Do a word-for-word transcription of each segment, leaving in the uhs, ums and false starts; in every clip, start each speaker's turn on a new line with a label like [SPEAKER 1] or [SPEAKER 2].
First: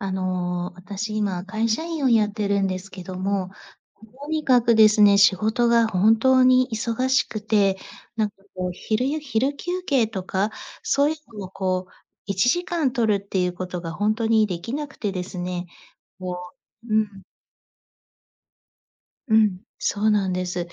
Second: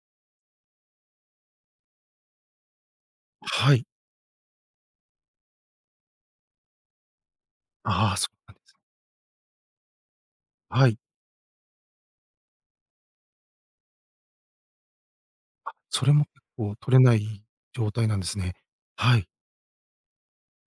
[SPEAKER 1] あの、私今会社員をやってるんですけども、ん、
[SPEAKER 2] はい。
[SPEAKER 1] とにかくですね、仕事が本当に忙しくて、
[SPEAKER 2] ああ、
[SPEAKER 1] な
[SPEAKER 2] そ
[SPEAKER 1] んか
[SPEAKER 2] うなんで
[SPEAKER 1] こ
[SPEAKER 2] す
[SPEAKER 1] う
[SPEAKER 2] ね。
[SPEAKER 1] 昼や昼休憩とか、
[SPEAKER 2] はい。
[SPEAKER 1] そういうのをこういちじかん取るっていうことがほんとにできなくてですね、
[SPEAKER 2] あ、それも結
[SPEAKER 1] こ
[SPEAKER 2] 構
[SPEAKER 1] う
[SPEAKER 2] 取
[SPEAKER 1] う
[SPEAKER 2] れな
[SPEAKER 1] ん。
[SPEAKER 2] い状態なんですね。はい。
[SPEAKER 1] うん、そうなんです。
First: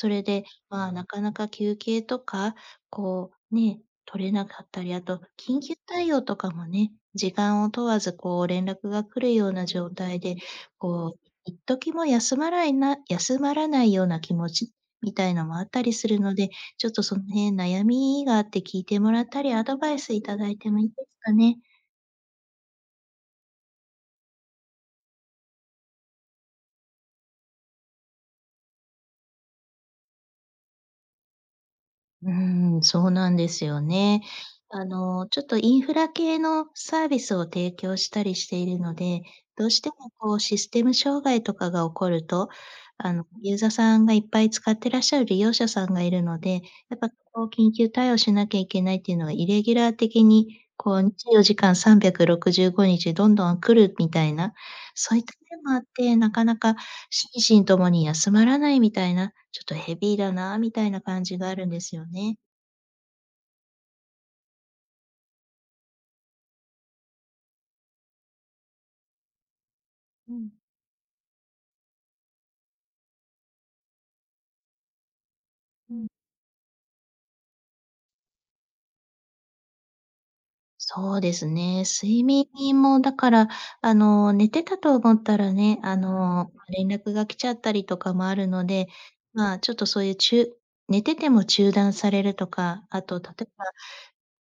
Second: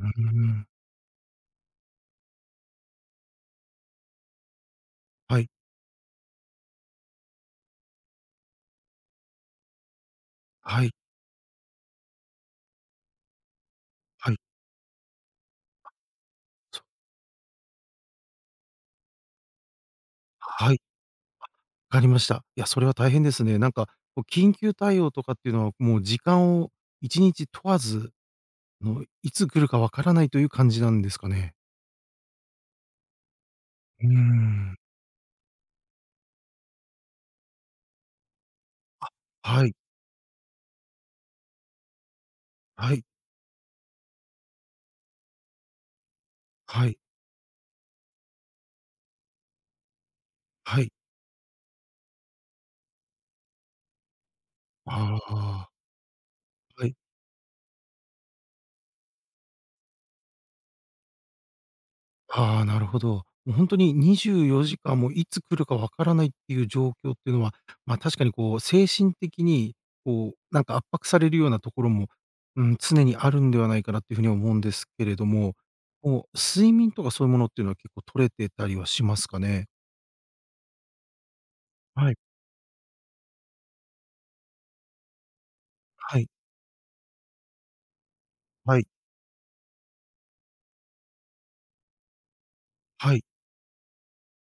[SPEAKER 2] ううー
[SPEAKER 1] れで、
[SPEAKER 2] ん。
[SPEAKER 1] まあ、なかなか休憩とか、こう、ね、取れなかったり、あと、
[SPEAKER 2] はい。
[SPEAKER 1] 緊急対応とかもね、時間を問わずこう連絡が来るような状態で、
[SPEAKER 2] はい。
[SPEAKER 1] こう一時も休まらいな休まらないような
[SPEAKER 2] は
[SPEAKER 1] 気
[SPEAKER 2] い。
[SPEAKER 1] 持ちみたいのもあった
[SPEAKER 2] あ。
[SPEAKER 1] りするので、
[SPEAKER 2] そ
[SPEAKER 1] ちょっとその辺悩みがあって聞いてもらったり、アドバイスいただいて
[SPEAKER 2] は
[SPEAKER 1] も
[SPEAKER 2] い。
[SPEAKER 1] いいですかね？
[SPEAKER 2] あ、かりました。いや、それは大変ですね。なんか、こう緊急対応とかっていうのは、もう時間をいちにち問わず、の、いつ来るか分からないという感じなんですかね。
[SPEAKER 1] うーん、そうなんですよ
[SPEAKER 2] うー
[SPEAKER 1] ね。
[SPEAKER 2] ん。
[SPEAKER 1] あの、ちょっとインフラ系のサービスを提供したりしているの
[SPEAKER 2] あ、
[SPEAKER 1] で、
[SPEAKER 2] は
[SPEAKER 1] どう
[SPEAKER 2] い。
[SPEAKER 1] してもこうシステム障害とかが起こると、
[SPEAKER 2] はい。
[SPEAKER 1] あのユーザーさんがいっぱい使ってらっしゃる利用者さんがいるので、
[SPEAKER 2] は
[SPEAKER 1] や
[SPEAKER 2] い。
[SPEAKER 1] っぱこう緊急対応しなきゃいけないっていうのはイレギュラー的に
[SPEAKER 2] はい。
[SPEAKER 1] こうにじゅうよじかんさんびゃくろくじゅうごにちどんどん来るみたいな、
[SPEAKER 2] あ
[SPEAKER 1] そういった点
[SPEAKER 2] あ。
[SPEAKER 1] もあって、なかなか
[SPEAKER 2] はい。
[SPEAKER 1] 心身ともに休まらないみたいな、ちょっとヘビーだなみたいな感じがあるんですよね。
[SPEAKER 2] はあ、なるほど。もうほんとににじゅうよじかん、も、いつ来るか分からないっていう状況っていうのは、まあ、確かにこう精神的に
[SPEAKER 1] う
[SPEAKER 2] こう
[SPEAKER 1] ん。
[SPEAKER 2] なんか圧迫されるようなところも、うーん、常にあるんではないかなっていう風に思うんですけれども、
[SPEAKER 1] うん。
[SPEAKER 2] もう睡眠とかそういうものっていうのは結構取れてたりはしますかね？
[SPEAKER 1] そうですね、
[SPEAKER 2] はい。
[SPEAKER 1] 睡眠もだから、あの寝てたと思ったらね、あ
[SPEAKER 2] はい。
[SPEAKER 1] の連絡が来ちゃったりとかもあるの
[SPEAKER 2] はい
[SPEAKER 1] で、まあ、ちょっとそういうちゅう寝てても中断されるとか、あ
[SPEAKER 2] は
[SPEAKER 1] と
[SPEAKER 2] い。
[SPEAKER 1] 例えば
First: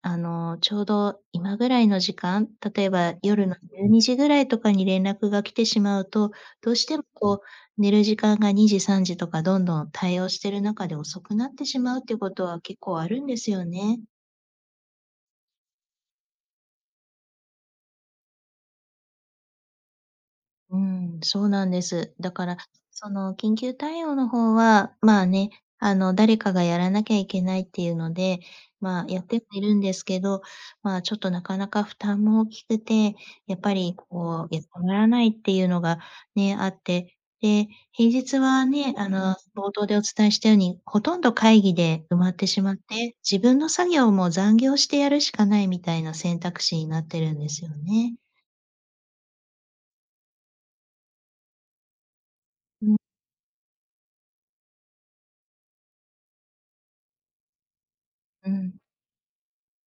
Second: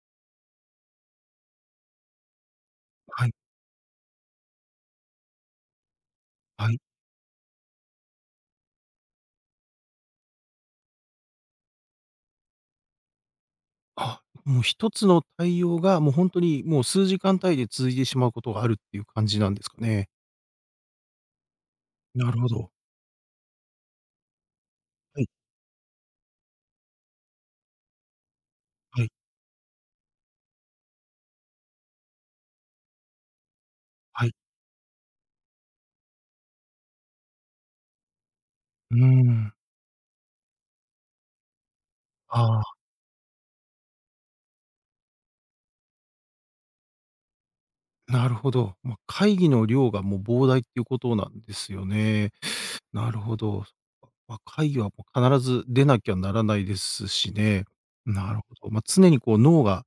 [SPEAKER 1] あのちょうど今ぐらいの時間、例えば
[SPEAKER 2] はい。
[SPEAKER 1] 夜のじゅうにじぐらいとかに連絡が来てしまうと、
[SPEAKER 2] は
[SPEAKER 1] どう
[SPEAKER 2] い。
[SPEAKER 1] してもこう寝る時間がにじさんじとかどんどん対応してる中で遅くなってしまうっていうことは結構あるんですよね。
[SPEAKER 2] あ、もうひとつの対応が、もうほんとにもう数時間単位で続いてしまうことがあるっていう感じなんですかね？
[SPEAKER 1] うん、そうなんです。
[SPEAKER 2] な
[SPEAKER 1] だ
[SPEAKER 2] る
[SPEAKER 1] か
[SPEAKER 2] ほ
[SPEAKER 1] ら
[SPEAKER 2] ど。
[SPEAKER 1] その緊急対応の方はま
[SPEAKER 2] は
[SPEAKER 1] あ
[SPEAKER 2] い。
[SPEAKER 1] ね、あの誰かがやらなきゃいけないっていうので、ま、
[SPEAKER 2] はい。
[SPEAKER 1] やってはいるんですけど、まあ、ちょっとなかなか負担も大きくて、やっぱり
[SPEAKER 2] はい。
[SPEAKER 1] こう休まらないっていうのがね、あって、で、平日はね、
[SPEAKER 2] うー
[SPEAKER 1] あの
[SPEAKER 2] ん。
[SPEAKER 1] 冒頭でお伝えしたように、ほとんど会議で埋まっ
[SPEAKER 2] あ
[SPEAKER 1] てしま
[SPEAKER 2] あ。
[SPEAKER 1] って、自分の作業も残業してやるしかないみたいな選択肢になってるんですよね。
[SPEAKER 2] なるほど。ま、会議の量がもう膨大っていうことなんですよね。
[SPEAKER 1] うん。
[SPEAKER 2] なるほど。ま、会議はもう必ず出なきゃならないですしね。なる
[SPEAKER 1] う
[SPEAKER 2] ほど。
[SPEAKER 1] ん。
[SPEAKER 2] ま、常にこう脳が、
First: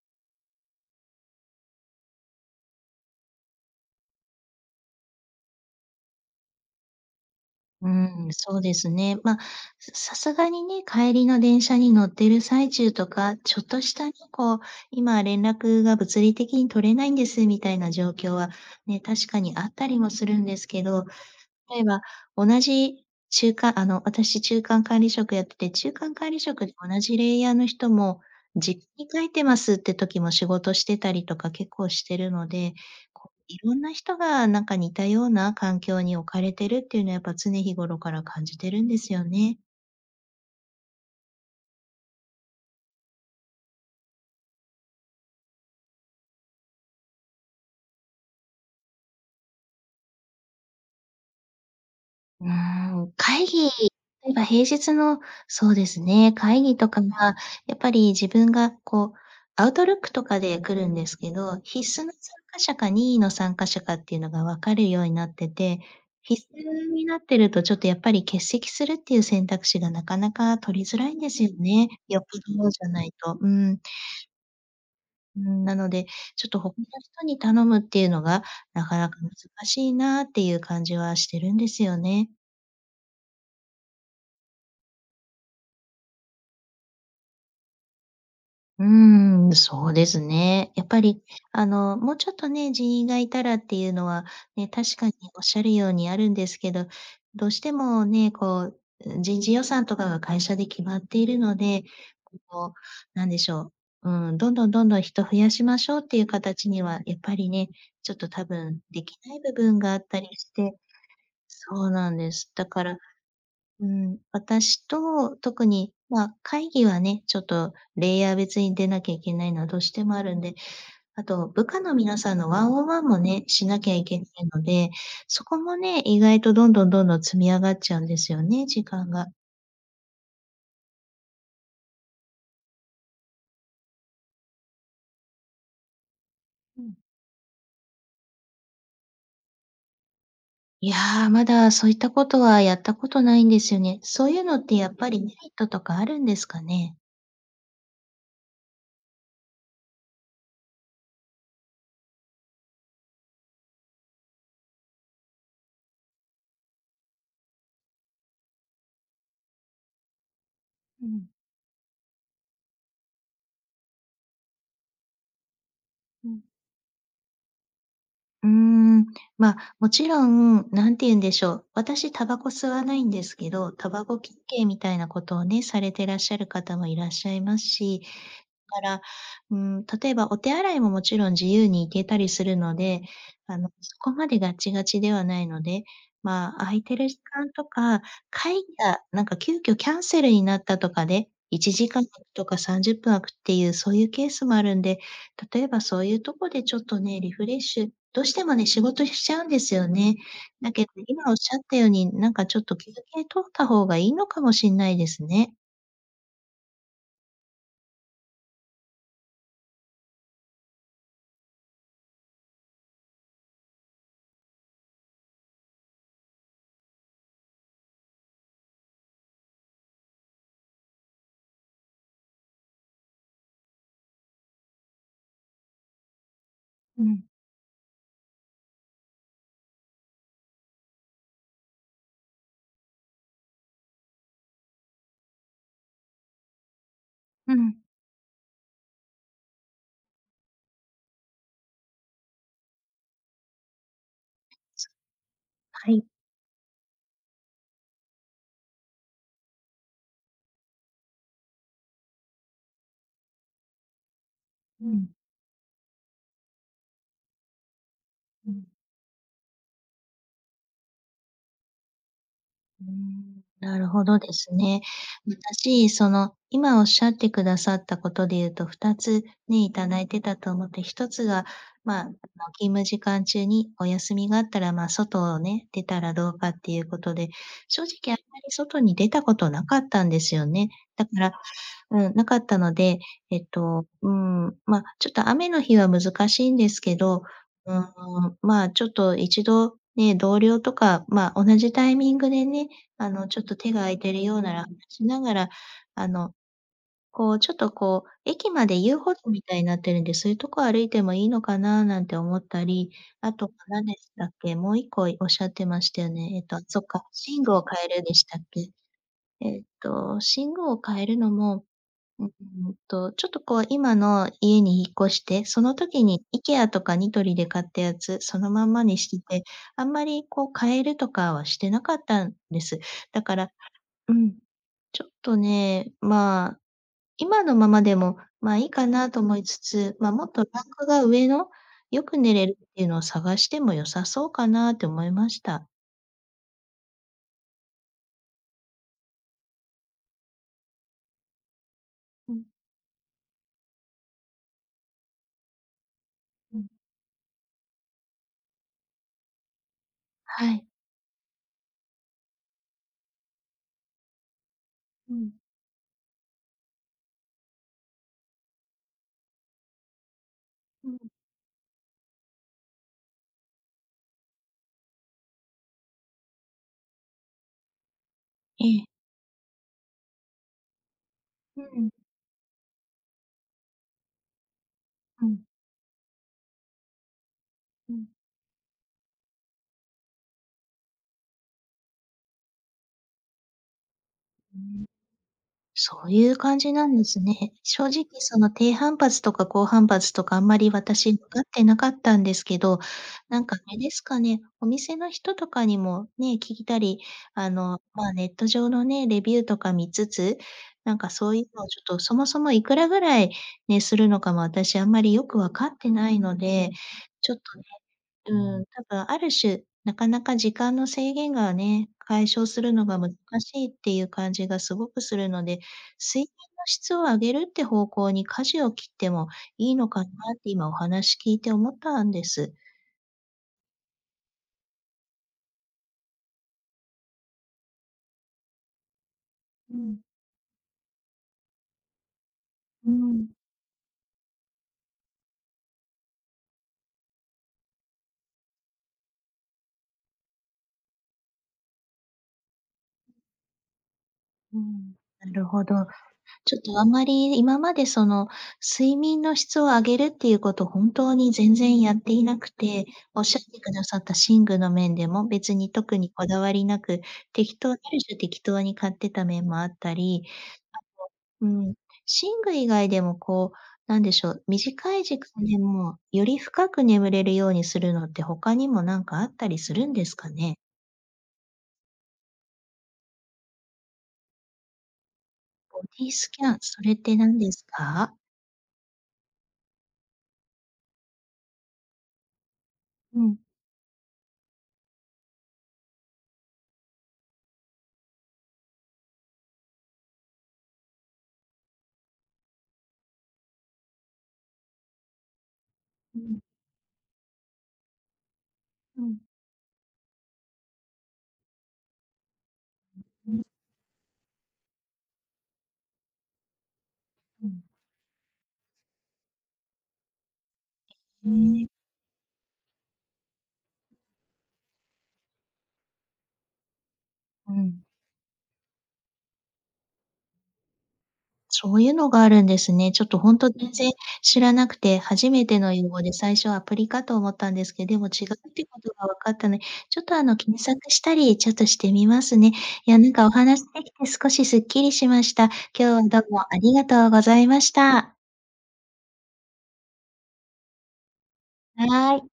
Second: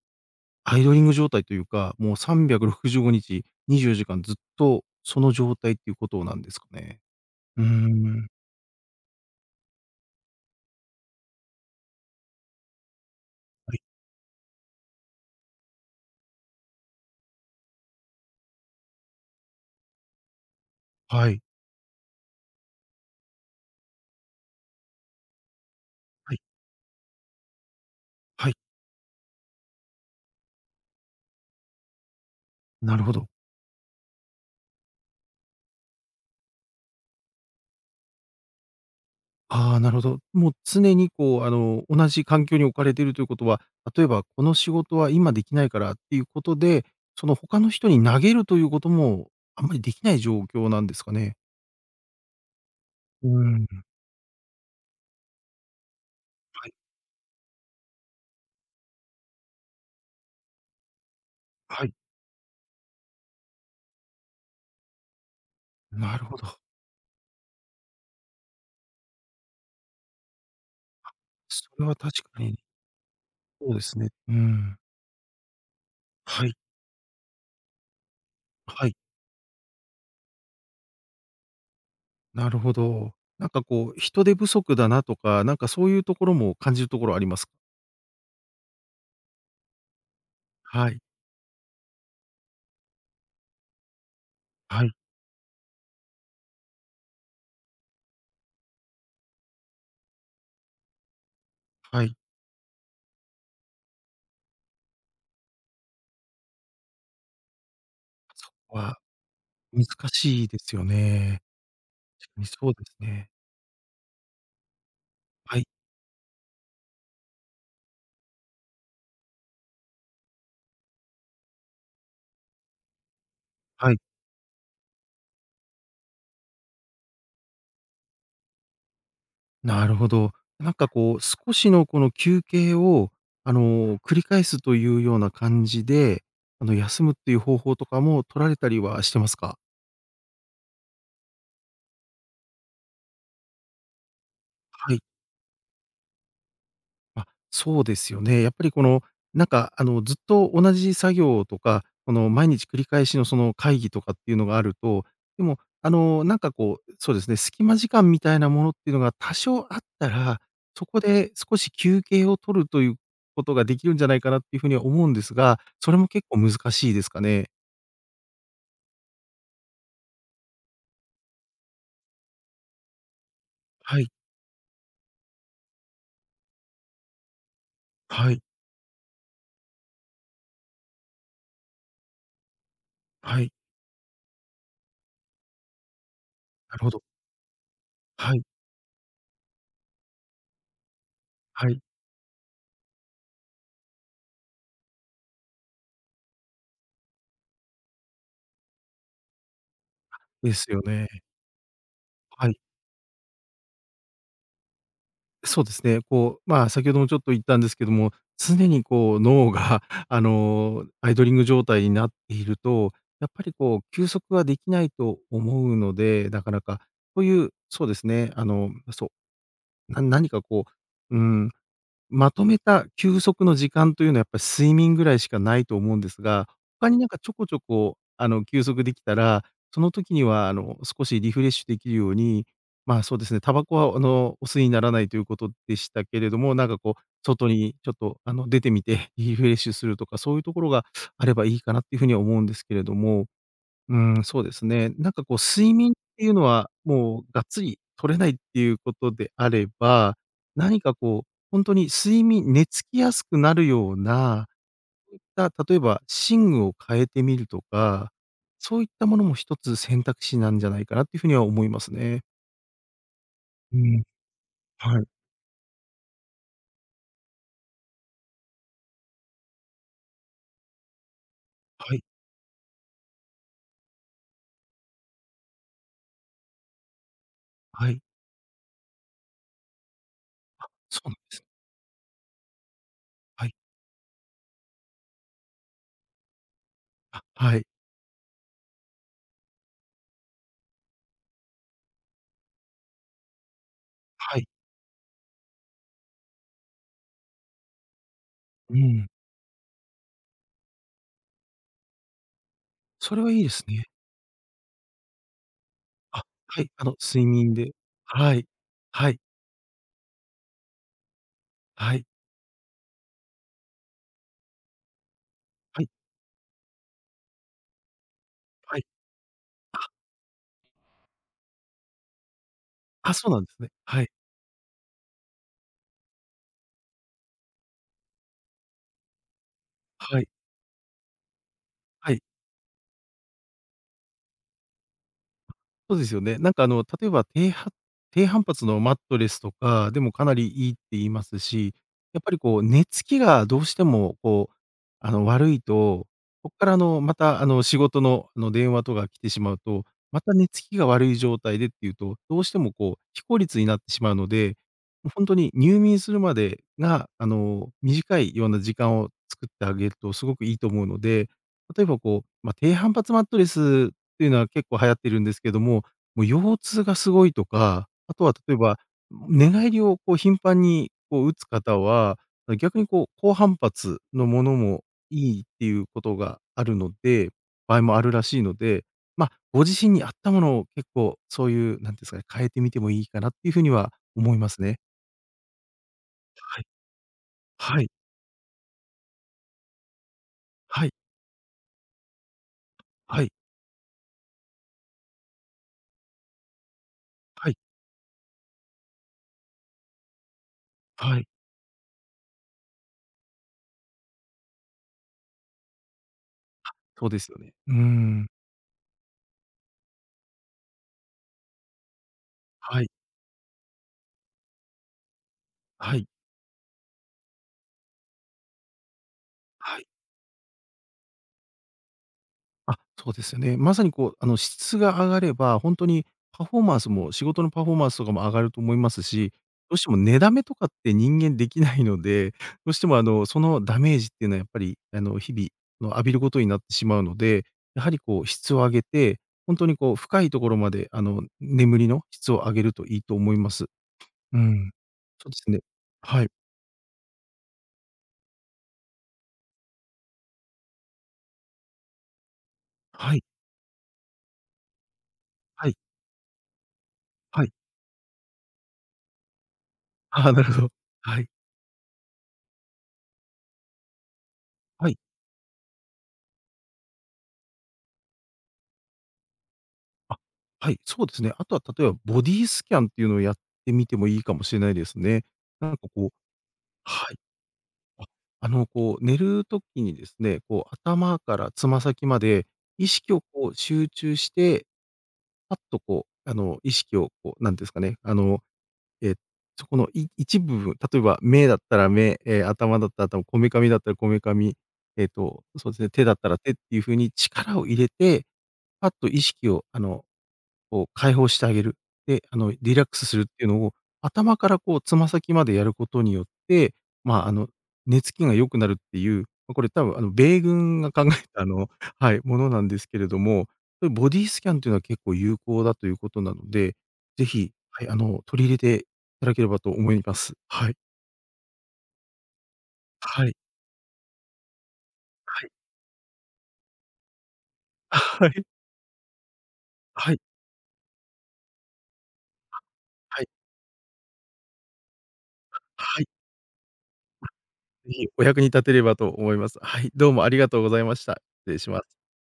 [SPEAKER 2] アイドリング状態というか、もうさんびゃくろくじゅうごにちにじゅうよじかんずっとその状態っていうことなんですかね？うー
[SPEAKER 1] うーん、
[SPEAKER 2] ん。
[SPEAKER 1] そうですね。ま、ささすがにね、帰りの電車に乗っている最中とか、ちょっ
[SPEAKER 2] はい。
[SPEAKER 1] としたね、こう今連絡が物理的に取れないんですみたいな状況はね、確かにあったりもするんですけど、
[SPEAKER 2] はい。
[SPEAKER 1] 例えば同じ中間あの、私中間管理職やってて、中間管
[SPEAKER 2] はい。
[SPEAKER 1] 理職で同じレイヤーの人も、
[SPEAKER 2] はい。
[SPEAKER 1] 実家に帰ってますって時も仕事してたりとか結構してるので、
[SPEAKER 2] なるほど。
[SPEAKER 1] こういろんな人がなんか似たような環境に置かれてるっていうのはやっぱ常日頃から感じてるんですよね。
[SPEAKER 2] ああ、なるほど。もう常にこうあの同じ環境に置かれているということは、例えばこの仕事は今できないからっていうことで、その他の人に投げるということも、あんまりできない状況なんですかね？
[SPEAKER 1] うーん、
[SPEAKER 2] う
[SPEAKER 1] 会
[SPEAKER 2] ー
[SPEAKER 1] 議
[SPEAKER 2] ん。
[SPEAKER 1] えば平日の、そうですね、会
[SPEAKER 2] はい。
[SPEAKER 1] 議とか、まあ、やっぱり自分がこう、Outlook とかで来るんですけど、必
[SPEAKER 2] はい。
[SPEAKER 1] 須の参加者か任意の参加者かっていうのが分かるようになってて、
[SPEAKER 2] なるほ
[SPEAKER 1] 必
[SPEAKER 2] ど。
[SPEAKER 1] 須になってるとちょっとやっぱり欠席するっていう選択肢がなかなか取りづら
[SPEAKER 2] あ、
[SPEAKER 1] いんですよ
[SPEAKER 2] それ
[SPEAKER 1] ね。
[SPEAKER 2] は
[SPEAKER 1] よっ
[SPEAKER 2] 確
[SPEAKER 1] ぽ
[SPEAKER 2] かに。
[SPEAKER 1] どのじゃないと。うー
[SPEAKER 2] おう
[SPEAKER 1] ん。
[SPEAKER 2] ですね、うーん。
[SPEAKER 1] うーん、なので、ち
[SPEAKER 2] は
[SPEAKER 1] ょっ
[SPEAKER 2] い。
[SPEAKER 1] と他の人に頼むっていうのが、
[SPEAKER 2] あ、
[SPEAKER 1] な
[SPEAKER 2] はい。
[SPEAKER 1] かなか難しいなっていう感じはしてるんですよね。
[SPEAKER 2] なるほど。なんかこう、人手不足だなとか、なんかそういう所も感じるところあります？
[SPEAKER 1] うーん、そうですね。やっ
[SPEAKER 2] は
[SPEAKER 1] ぱ
[SPEAKER 2] い。
[SPEAKER 1] りあの、もうちょっとね、人員がいたらっていうのはね、
[SPEAKER 2] はい。
[SPEAKER 1] 確かにおっしゃるようにあるんですけど、どうしてもね、こう、う人事予算とかが会社で決まっているので、
[SPEAKER 2] はい。
[SPEAKER 1] こう、なんでしょう、うん、どんどんどんどん人増やしましょうっていう形にはやっぱりね、ちょっと多
[SPEAKER 2] そこ
[SPEAKER 1] 分
[SPEAKER 2] は、
[SPEAKER 1] できない部分
[SPEAKER 2] 難
[SPEAKER 1] があったり
[SPEAKER 2] しい
[SPEAKER 1] し
[SPEAKER 2] で
[SPEAKER 1] て
[SPEAKER 2] すよね。
[SPEAKER 1] そうなん
[SPEAKER 2] ち
[SPEAKER 1] で
[SPEAKER 2] み
[SPEAKER 1] す。だ
[SPEAKER 2] そう
[SPEAKER 1] か
[SPEAKER 2] です
[SPEAKER 1] ら、
[SPEAKER 2] ね。
[SPEAKER 1] うん、私と
[SPEAKER 2] はい。
[SPEAKER 1] 特に、ま、会議はね、ちょっとレイヤー別に出なきゃいけないのはどうしてもあるんで、あと部下の皆さんのワンオンワンもね、しなき
[SPEAKER 2] は
[SPEAKER 1] ゃ
[SPEAKER 2] い。
[SPEAKER 1] いけないので、そこもね、意外とどんどんどんどん積み上がっちゃうんですよね、時間が。
[SPEAKER 2] なるほど。なんかこう、少しのこの休憩を、あの繰り返すというような感じで、あの、
[SPEAKER 1] うん。
[SPEAKER 2] 休むっていう方法とかも取られたりはしてますか？
[SPEAKER 1] いや、まだそういったことはやったことないんですよね。そういうのってや
[SPEAKER 2] は
[SPEAKER 1] っ
[SPEAKER 2] い。
[SPEAKER 1] ぱりメリットとかあるんですかね。
[SPEAKER 2] あ、そうですよね。やっぱりこの、なんかあのずっと同じ作業とか、この毎日繰り返しのその会議とかっていうのがあると、でも、あのなんかこう、そうですね、隙間時間みたいなものっていうのが多少あったら、そこ
[SPEAKER 1] うん。
[SPEAKER 2] で少し休憩を取るという事ができるんじゃないかなっていう風には思うんですが、それも結
[SPEAKER 1] う
[SPEAKER 2] 構
[SPEAKER 1] ん。
[SPEAKER 2] 難しいですかね。
[SPEAKER 1] うーん、ま、もちろん、なんていうんでしょう。私タバコ吸わないんですけど、タ
[SPEAKER 2] は
[SPEAKER 1] バ
[SPEAKER 2] い。
[SPEAKER 1] コきっけいみたいなことをね、されてらっしゃる方もいらっしゃいますし、
[SPEAKER 2] はい。
[SPEAKER 1] から、うーん、例えばお手洗いももちろん自由に行けたりするので、
[SPEAKER 2] はい。
[SPEAKER 1] あのそこまでガチガチではないので、まあ空
[SPEAKER 2] なる
[SPEAKER 1] い
[SPEAKER 2] ほ
[SPEAKER 1] て
[SPEAKER 2] ど。
[SPEAKER 1] る時間とか、
[SPEAKER 2] はい。
[SPEAKER 1] 会議がなんか急遽キャンセルになったとかでい
[SPEAKER 2] は
[SPEAKER 1] ち
[SPEAKER 2] い。
[SPEAKER 1] じかん開くとかさんじゅっぷん開くっていうそういうケースもあるんで、例えばそういうとこでちょっとね、リフレッシュどうしてもね、仕事しちゃうんですよね。
[SPEAKER 2] あ、です
[SPEAKER 1] だ
[SPEAKER 2] よ
[SPEAKER 1] けど
[SPEAKER 2] ね。
[SPEAKER 1] 今おっしゃったように、なん
[SPEAKER 2] は
[SPEAKER 1] か
[SPEAKER 2] はい。
[SPEAKER 1] ちょっと休憩取った方がいいのかもしんないですね。
[SPEAKER 2] そうですね、こう、まあ先ほどもちょっと言ったんですけども、常にこう脳があの、アイドリング状態になっていると、やっぱりこう休息はできないと思うので、なかなか。こういうそうですね、あの、うそう、な何かこう、うーん、まとめた休息の時間というのは、やっぱ睡眠ぐらいしかないと思うんですが、他に
[SPEAKER 1] う
[SPEAKER 2] なんか
[SPEAKER 1] ん。
[SPEAKER 2] ちょこちょこ、あの休息できたら、その時にはあの少しリフレッシュできるように、まあ、そうですね、タバコはあのお吸いにならないということでしたけれども、なんかこう、外
[SPEAKER 1] ふん。
[SPEAKER 2] にちょっとあの出てみて、リフレッシュするとか、そういうところがあればいいかなっていう風には思うんですけれども。うーん、そうで
[SPEAKER 1] え、
[SPEAKER 2] すね。なんかこう睡眠
[SPEAKER 1] そう。は
[SPEAKER 2] っ
[SPEAKER 1] い。
[SPEAKER 2] ていうのは、もうがっつり取れないっていう事であれば、何かこう、ほんとに睡眠寝つきやすくなるような、
[SPEAKER 1] うん。
[SPEAKER 2] うった、例えば寝具を変えてみるとか、
[SPEAKER 1] うん。
[SPEAKER 2] そういったものもひとつ選択肢なんじゃないかなっていう風には思いますね。
[SPEAKER 1] うーん、な
[SPEAKER 2] う
[SPEAKER 1] る
[SPEAKER 2] ん。
[SPEAKER 1] ほどですね。
[SPEAKER 2] はい。
[SPEAKER 1] 私その今おっしゃってくださったことで言うと、ふたつね、いただいてたと思って、ひとつが
[SPEAKER 2] は
[SPEAKER 1] まあ、
[SPEAKER 2] い。
[SPEAKER 1] あの、勤務時間中にお休みがあったらまあ外をね、出たらどうかっていうことで、正
[SPEAKER 2] は
[SPEAKER 1] 直
[SPEAKER 2] い。
[SPEAKER 1] あんまり外に出たことなかったんですよ
[SPEAKER 2] あ、
[SPEAKER 1] ね。
[SPEAKER 2] そ
[SPEAKER 1] だ
[SPEAKER 2] う
[SPEAKER 1] か
[SPEAKER 2] なん
[SPEAKER 1] ら、
[SPEAKER 2] す。
[SPEAKER 1] うん、なかったので、えっ
[SPEAKER 2] はい。
[SPEAKER 1] と、うーん、ま、ちょっと雨の日は難しいんですけど。
[SPEAKER 2] あ、はい。
[SPEAKER 1] うーん、まあ、ちょっといちどね、同僚とか、ま、同じタイミングでね、あのちょっと手が空いてるよ
[SPEAKER 2] は
[SPEAKER 1] う
[SPEAKER 2] い。
[SPEAKER 1] なら [unintelligible] しながら、あの、こうちょっとこう駅ま
[SPEAKER 2] う
[SPEAKER 1] で
[SPEAKER 2] ー
[SPEAKER 1] 遊
[SPEAKER 2] ん。
[SPEAKER 1] 歩道みたいになってるんで、そういうとこ歩いてもいいのかななんて思ったり、
[SPEAKER 2] それは
[SPEAKER 1] あ
[SPEAKER 2] いいで
[SPEAKER 1] と
[SPEAKER 2] す
[SPEAKER 1] 何
[SPEAKER 2] ね。
[SPEAKER 1] でしたっけ。もういっこおっしゃってましたよ
[SPEAKER 2] あ、
[SPEAKER 1] ね。ええと、
[SPEAKER 2] はい、
[SPEAKER 1] そ
[SPEAKER 2] あ
[SPEAKER 1] っ
[SPEAKER 2] の
[SPEAKER 1] か、
[SPEAKER 2] 睡
[SPEAKER 1] 寝具
[SPEAKER 2] 眠
[SPEAKER 1] を
[SPEAKER 2] で。
[SPEAKER 1] 変えるんでし
[SPEAKER 2] は
[SPEAKER 1] たっ
[SPEAKER 2] い。
[SPEAKER 1] け。
[SPEAKER 2] はい。
[SPEAKER 1] ええと、寝具を変えるのも、
[SPEAKER 2] はい。
[SPEAKER 1] うんと、ちょっとこう今の家に引っ越して、その
[SPEAKER 2] はい。
[SPEAKER 1] 時に IKEA とかニトリで買ったやつ、そのまん
[SPEAKER 2] は
[SPEAKER 1] ま
[SPEAKER 2] い。
[SPEAKER 1] にしていて、あ
[SPEAKER 2] あ。
[SPEAKER 1] んまりこう変えるとかはしてなかったんです。
[SPEAKER 2] あ、
[SPEAKER 1] だ
[SPEAKER 2] そう
[SPEAKER 1] か
[SPEAKER 2] な
[SPEAKER 1] ら、
[SPEAKER 2] ん
[SPEAKER 1] あ、
[SPEAKER 2] すね。はい。
[SPEAKER 1] うん、ちょっとね、まあ今のままでも、まあ、いいかなと思いつつ、ま、
[SPEAKER 2] は
[SPEAKER 1] も
[SPEAKER 2] い。
[SPEAKER 1] っとランクが上のよ
[SPEAKER 2] は
[SPEAKER 1] く
[SPEAKER 2] い。
[SPEAKER 1] 寝れるっていうのを探しても良さそうかなと思いました。
[SPEAKER 2] そうですよね、なんかあの例えば、ていは低反発のマットレスとかでもかなりいいって言いますし、やっぱ
[SPEAKER 1] う
[SPEAKER 2] り
[SPEAKER 1] ん。
[SPEAKER 2] こう寝つきがどうしてもこう、あの悪いと、こ
[SPEAKER 1] う
[SPEAKER 2] っ
[SPEAKER 1] ん。
[SPEAKER 2] からあのまたあの仕事のあの電話とか来てしまうと、また
[SPEAKER 1] は
[SPEAKER 2] 寝つ
[SPEAKER 1] い。
[SPEAKER 2] きが悪い状態でっていうと、どうしてもこう、非効率になってしまうので、もう
[SPEAKER 1] う
[SPEAKER 2] ほん
[SPEAKER 1] ん。
[SPEAKER 2] とに入眠するまでが、あの短いような時間を作ってあげるとすごくいいと思
[SPEAKER 1] う
[SPEAKER 2] うの
[SPEAKER 1] ん。
[SPEAKER 2] で、例えばこう、まあ低反発マットレスっていうのは結構流行ってるんですけども、もう腰痛がすごいとか、あとは例え
[SPEAKER 1] え
[SPEAKER 2] ば、
[SPEAKER 1] え。
[SPEAKER 2] 寝返りをこう頻繁にこう打つ
[SPEAKER 1] う
[SPEAKER 2] 方
[SPEAKER 1] ん。
[SPEAKER 2] は、逆にこう高反発のものも
[SPEAKER 1] う
[SPEAKER 2] いいっ
[SPEAKER 1] ん。
[SPEAKER 2] ていうことがあるので場合
[SPEAKER 1] う
[SPEAKER 2] もあ
[SPEAKER 1] ん。
[SPEAKER 2] るらしいので、まあご自身に合ったものを結構そういう、なんてんすかね、変えてみてもいいかなっていう風には思いま
[SPEAKER 1] ふー
[SPEAKER 2] すね。
[SPEAKER 1] ん。そういう感
[SPEAKER 2] はい。
[SPEAKER 1] じなんですね。
[SPEAKER 2] は
[SPEAKER 1] 正
[SPEAKER 2] い。
[SPEAKER 1] 直その低反発とか高反発とかあんまり
[SPEAKER 2] はい。
[SPEAKER 1] 私わかってなかったんですけど、
[SPEAKER 2] はい。
[SPEAKER 1] なんかあれですかね、お店の人とかにもね、聞いたり、あ
[SPEAKER 2] はい。
[SPEAKER 1] の、ま、ネット上のね、レビューとか見つつ、なんか
[SPEAKER 2] はい。
[SPEAKER 1] そういうのをちょっとそもそもいくらぐらいね、するのかも私あんまりよくわかってないので、
[SPEAKER 2] あ、そうで
[SPEAKER 1] ち
[SPEAKER 2] す
[SPEAKER 1] ょっ
[SPEAKER 2] よね。
[SPEAKER 1] とね。
[SPEAKER 2] うーん。
[SPEAKER 1] うん、多分ある種、なかなか時間の制限がね、解消する
[SPEAKER 2] は
[SPEAKER 1] の
[SPEAKER 2] い。
[SPEAKER 1] が難しいっていう感じがすごくするので、
[SPEAKER 2] はい。
[SPEAKER 1] 睡眠の質を上げるっていう方向に舵を切ってもいい
[SPEAKER 2] はい。
[SPEAKER 1] のかなって今お話聞いて思ったんです。
[SPEAKER 2] あ、そうですよね。まさにこうあの質が上がれば、ほんとにパフォーマンスも仕事のパフォーマンスとかも上がると思いますし、ど
[SPEAKER 1] う
[SPEAKER 2] うしても
[SPEAKER 1] ん。
[SPEAKER 2] 寝だめとかって人間できないので、どうして
[SPEAKER 1] う
[SPEAKER 2] もあの
[SPEAKER 1] ん。
[SPEAKER 2] そのダメージっていうのはやっぱりあの日々、あの浴びることになってしまうので、やはりこう質を上げて、ほんとにこう深いところまであの眠りの質を上げるといいと思います。うー
[SPEAKER 1] う
[SPEAKER 2] ん。
[SPEAKER 1] ん、
[SPEAKER 2] そ
[SPEAKER 1] な
[SPEAKER 2] うで
[SPEAKER 1] る
[SPEAKER 2] すね。
[SPEAKER 1] ほど。
[SPEAKER 2] はい。
[SPEAKER 1] ちょっとあんまり今までその睡眠の質を上げるっていうこと本当に全然やっていなくて、
[SPEAKER 2] は
[SPEAKER 1] お
[SPEAKER 2] い。
[SPEAKER 1] っしゃってくださった寝具の面でも別
[SPEAKER 2] は
[SPEAKER 1] に
[SPEAKER 2] い。
[SPEAKER 1] 特にこだわりなく、
[SPEAKER 2] はい。
[SPEAKER 1] 適当ある種、適当に買ってた面もあったり。
[SPEAKER 2] ああ、なるほど。はい。
[SPEAKER 1] あと、うん、寝具以外でもこう、何でしょう、
[SPEAKER 2] は
[SPEAKER 1] 短
[SPEAKER 2] い。
[SPEAKER 1] い時間でもより深く眠れるようにするのって他にも何かあったりするんです
[SPEAKER 2] あ、
[SPEAKER 1] かね？
[SPEAKER 2] はい、そうですね。あとは例えばボディスキャンっていうのをやってみてもいいかもしれないですね。なんか
[SPEAKER 1] ボデ
[SPEAKER 2] こう、
[SPEAKER 1] ィスキャン、それっ
[SPEAKER 2] は
[SPEAKER 1] て
[SPEAKER 2] い。
[SPEAKER 1] 何です
[SPEAKER 2] あ、
[SPEAKER 1] か？
[SPEAKER 2] あのこう寝る時にですね、こう頭からつま先まで意識
[SPEAKER 1] う
[SPEAKER 2] を
[SPEAKER 1] ん。
[SPEAKER 2] こう集中して、パッとこう、あの意識をこう、なんてんすかね、あの、ええ、そこのい一部、例えば目だったら目、ええ頭だったら頭、こめかみだったらこめかみ、ええと、そうですね、手だっ
[SPEAKER 1] う
[SPEAKER 2] たら
[SPEAKER 1] ん。
[SPEAKER 2] 手っていう風に力を入れて、パッ
[SPEAKER 1] う
[SPEAKER 2] と
[SPEAKER 1] ん。
[SPEAKER 2] 意識をあの、こう解放してあげる。で、あのリラックスするっ
[SPEAKER 1] う
[SPEAKER 2] て
[SPEAKER 1] ん。
[SPEAKER 2] いうのを、頭からこうつま先までやることによって、まああの、
[SPEAKER 1] うん。
[SPEAKER 2] 寝つきが良くなるっていう、まあこれ多分あの米軍が考え
[SPEAKER 1] ふー
[SPEAKER 2] たあの、
[SPEAKER 1] ん。
[SPEAKER 2] はい、ものなんですけれども、ボディスキャンっていうのは結構有効だということなので、ぜひ、
[SPEAKER 1] う
[SPEAKER 2] は
[SPEAKER 1] ん。
[SPEAKER 2] い、あの取り入れていただければと思います。はい。
[SPEAKER 1] そういうのがあるんですね。ちょっと
[SPEAKER 2] は
[SPEAKER 1] ほ
[SPEAKER 2] い。
[SPEAKER 1] んと全然知らなくて初め
[SPEAKER 2] はい。
[SPEAKER 1] ての用語で最初アプリかと思ったんですけど、でも違
[SPEAKER 2] は
[SPEAKER 1] う
[SPEAKER 2] い。
[SPEAKER 1] ってことがわかったので、ちょっ
[SPEAKER 2] は
[SPEAKER 1] と
[SPEAKER 2] い。
[SPEAKER 1] あの検索したりちょっとしてみますね。
[SPEAKER 2] あ、
[SPEAKER 1] いや、なん
[SPEAKER 2] は
[SPEAKER 1] か
[SPEAKER 2] い。
[SPEAKER 1] お話しできて少しすっきりしました。
[SPEAKER 2] あ、
[SPEAKER 1] 今
[SPEAKER 2] はい。
[SPEAKER 1] 日はどうもありがとうご
[SPEAKER 2] あ、
[SPEAKER 1] ざいまし
[SPEAKER 2] いえ、
[SPEAKER 1] た。
[SPEAKER 2] お役に立てればと思います。はい、どうもありがとうございました。失礼します。
[SPEAKER 1] はい。